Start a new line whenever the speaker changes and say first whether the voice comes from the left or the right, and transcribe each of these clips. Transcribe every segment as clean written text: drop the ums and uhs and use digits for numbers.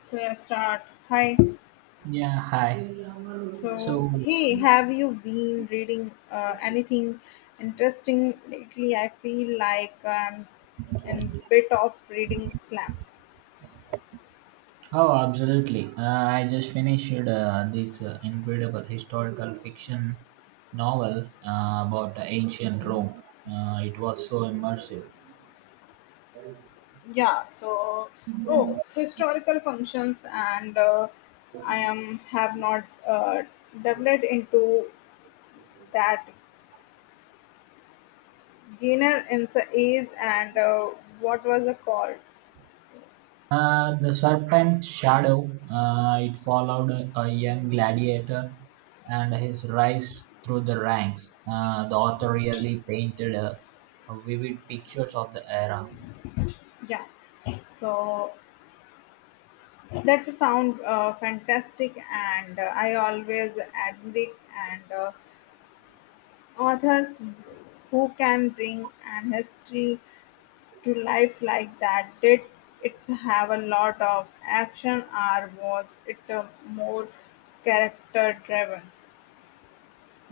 left: So yeah, start. Hi.
right: Yeah, hi. So,
left: So hey, have you been reading anything interesting lately? I feel like I'm in bit of reading slam.
right: oh, absolutely. I just finished this incredible historical fiction novel about the ancient Rome. It was so immersive.
left: Yeah. Oh, historical functions and I am have not developed into that gainer in the is and what was the called?
right: The serpent's shadow, it followed a young gladiator and his rise through the ranks. The author really painted a vivid pictures of the era.
left: Yeah. So that's a sound fantastic, and I always admire and authors who can bring an history to life like that. Did it have a lot of action, or was it more character driven?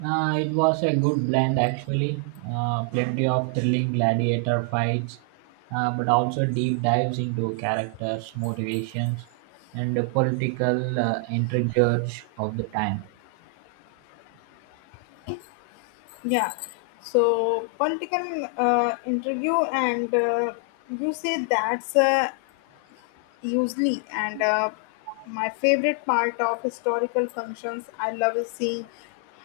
right: It was a good blend actually. Plenty of thrilling gladiator fights, but also deep dives into characters, motivations, and the political intrigues of the time.
left: Yeah. So political interview, and you say that's usually and my favorite part of historical functions I love is seeing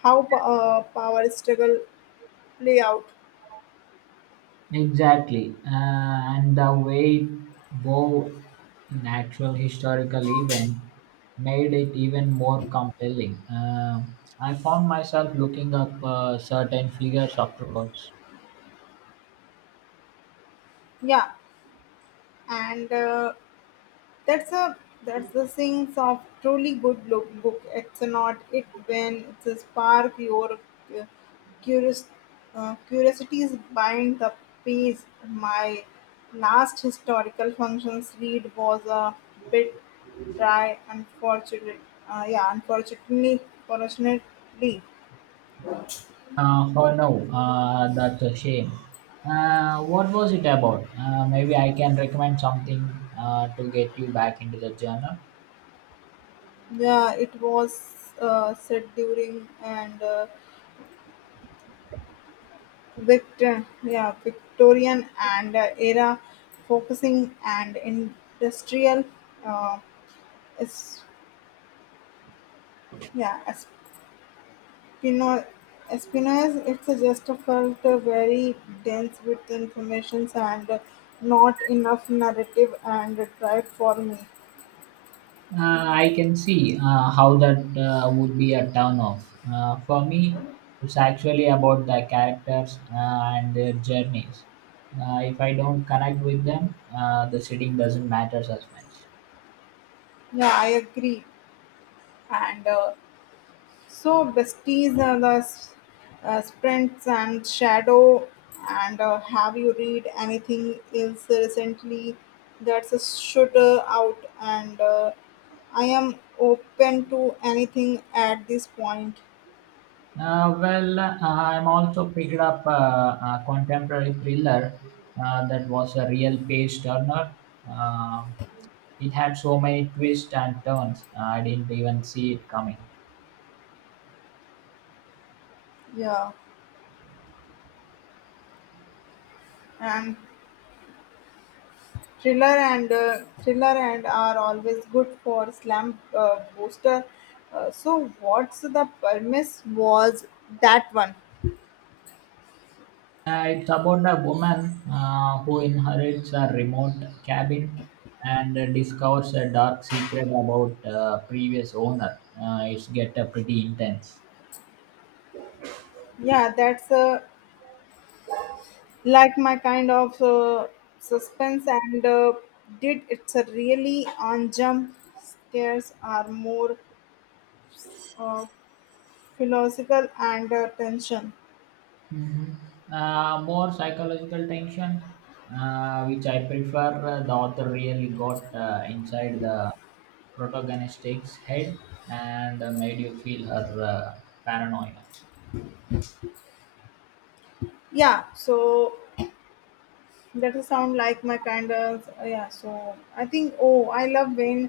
left: how power struggle play out.
right: Exactly, and the way it wove in actual historical event made it even more compelling. I found myself looking up certain figures afterwards.
left: Yeah, and That's a that's the things of truly good look book. It's not it when it's spark your uh, curious curiosities bind the pace. My last historical functions read was a bit dry, unfortunately. Yeah, unfortunately, fortunately,
right: Oh no, that's a shame. What was it about? Maybe I can recommend something to get you back into the journal.
left: yeah, it was said during and. Yeah, Victorian and era focusing and industrial uh, is, yeah, Espino, Espinosa. It's a just a felt very dense with informations and not enough narrative and tried for me.
right: I can see how that would be a turn off. For me, it's actually about the characters and their journeys. If I don't connect with them, the sitting doesn't matter as much.
left: Yeah, I agree, and so besties, sprints and shadow, and have you read anything else recently that's a shooter out? And I am open to anything at this point.
right: Well, I'm also picked up a contemporary thriller that was a real page turner. Um it had so many twists and turns, I didn't even see it coming.
left: Yeah, and thriller and are always good for slam booster. So what's the premise was that one?
right: It's about a woman who inherits a remote cabin and discovers a dark secret about previous owner. It's get pretty intense.
left: Yeah, that's a like my kind of suspense and did it's a really on jump scares are more uh, philosophical and tension.
right: Mm-hmm. More psychological tension, which I prefer. The author really got inside the protagonist's head and made you feel her paranoia.
left: Yeah, so that is sound like my kind of, yeah, so I think, oh, I love when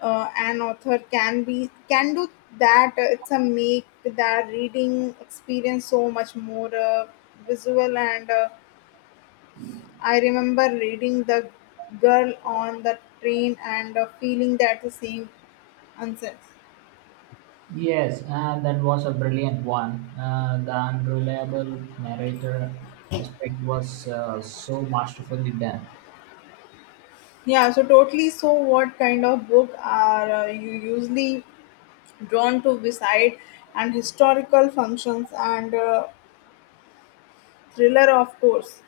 left: an author can do that, it's a make that reading experience so much more visual, and I remember reading The Girl on the Train and feeling that the same nonsense.
right: Yes, that was a brilliant one. The unreliable narrator aspect was so masterfully done.
left: Yeah, so totally. So, what kind of book are you usually drawn to beside and historical functions and thriller, of course?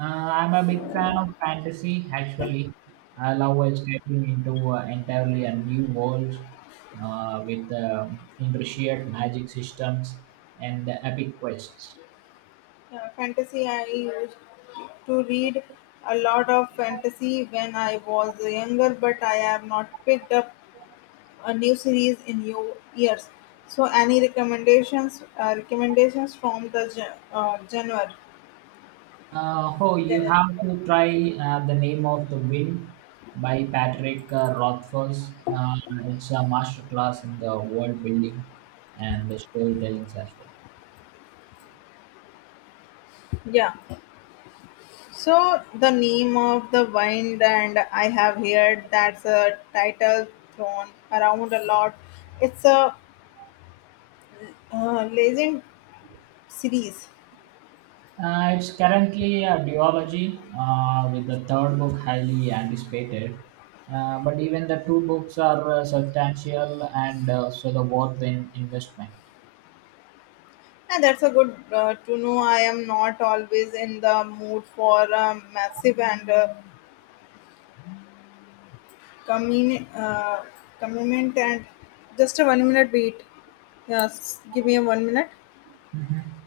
right: I'm a big fan of fantasy, actually. I love escaping into entirely a new world with intricate magic systems and epic quests.
left: Yeah, fantasy. I used to read a lot of fantasy when I was younger, but I have not picked up a new series in new years. So any recommendations from the genre?
right: Oh, you
left: Genre?
right: have to try The Name of the Wind by Patrick Rothfuss. It's a masterclass in the world building and the storytelling as well.
left: Yeah. So the name of the wine and I have heard that's a title thrown around a lot. It's a legend series.
right: It's currently a duology, with the third book highly anticipated. But even the two books are substantial and so the worth in investment.
left: And that's a good to know. I am not always in the mood for a massive and commun- uh, commitment and just a 1 minute wait. Yes, give me a 1 minute.
right: Mhm.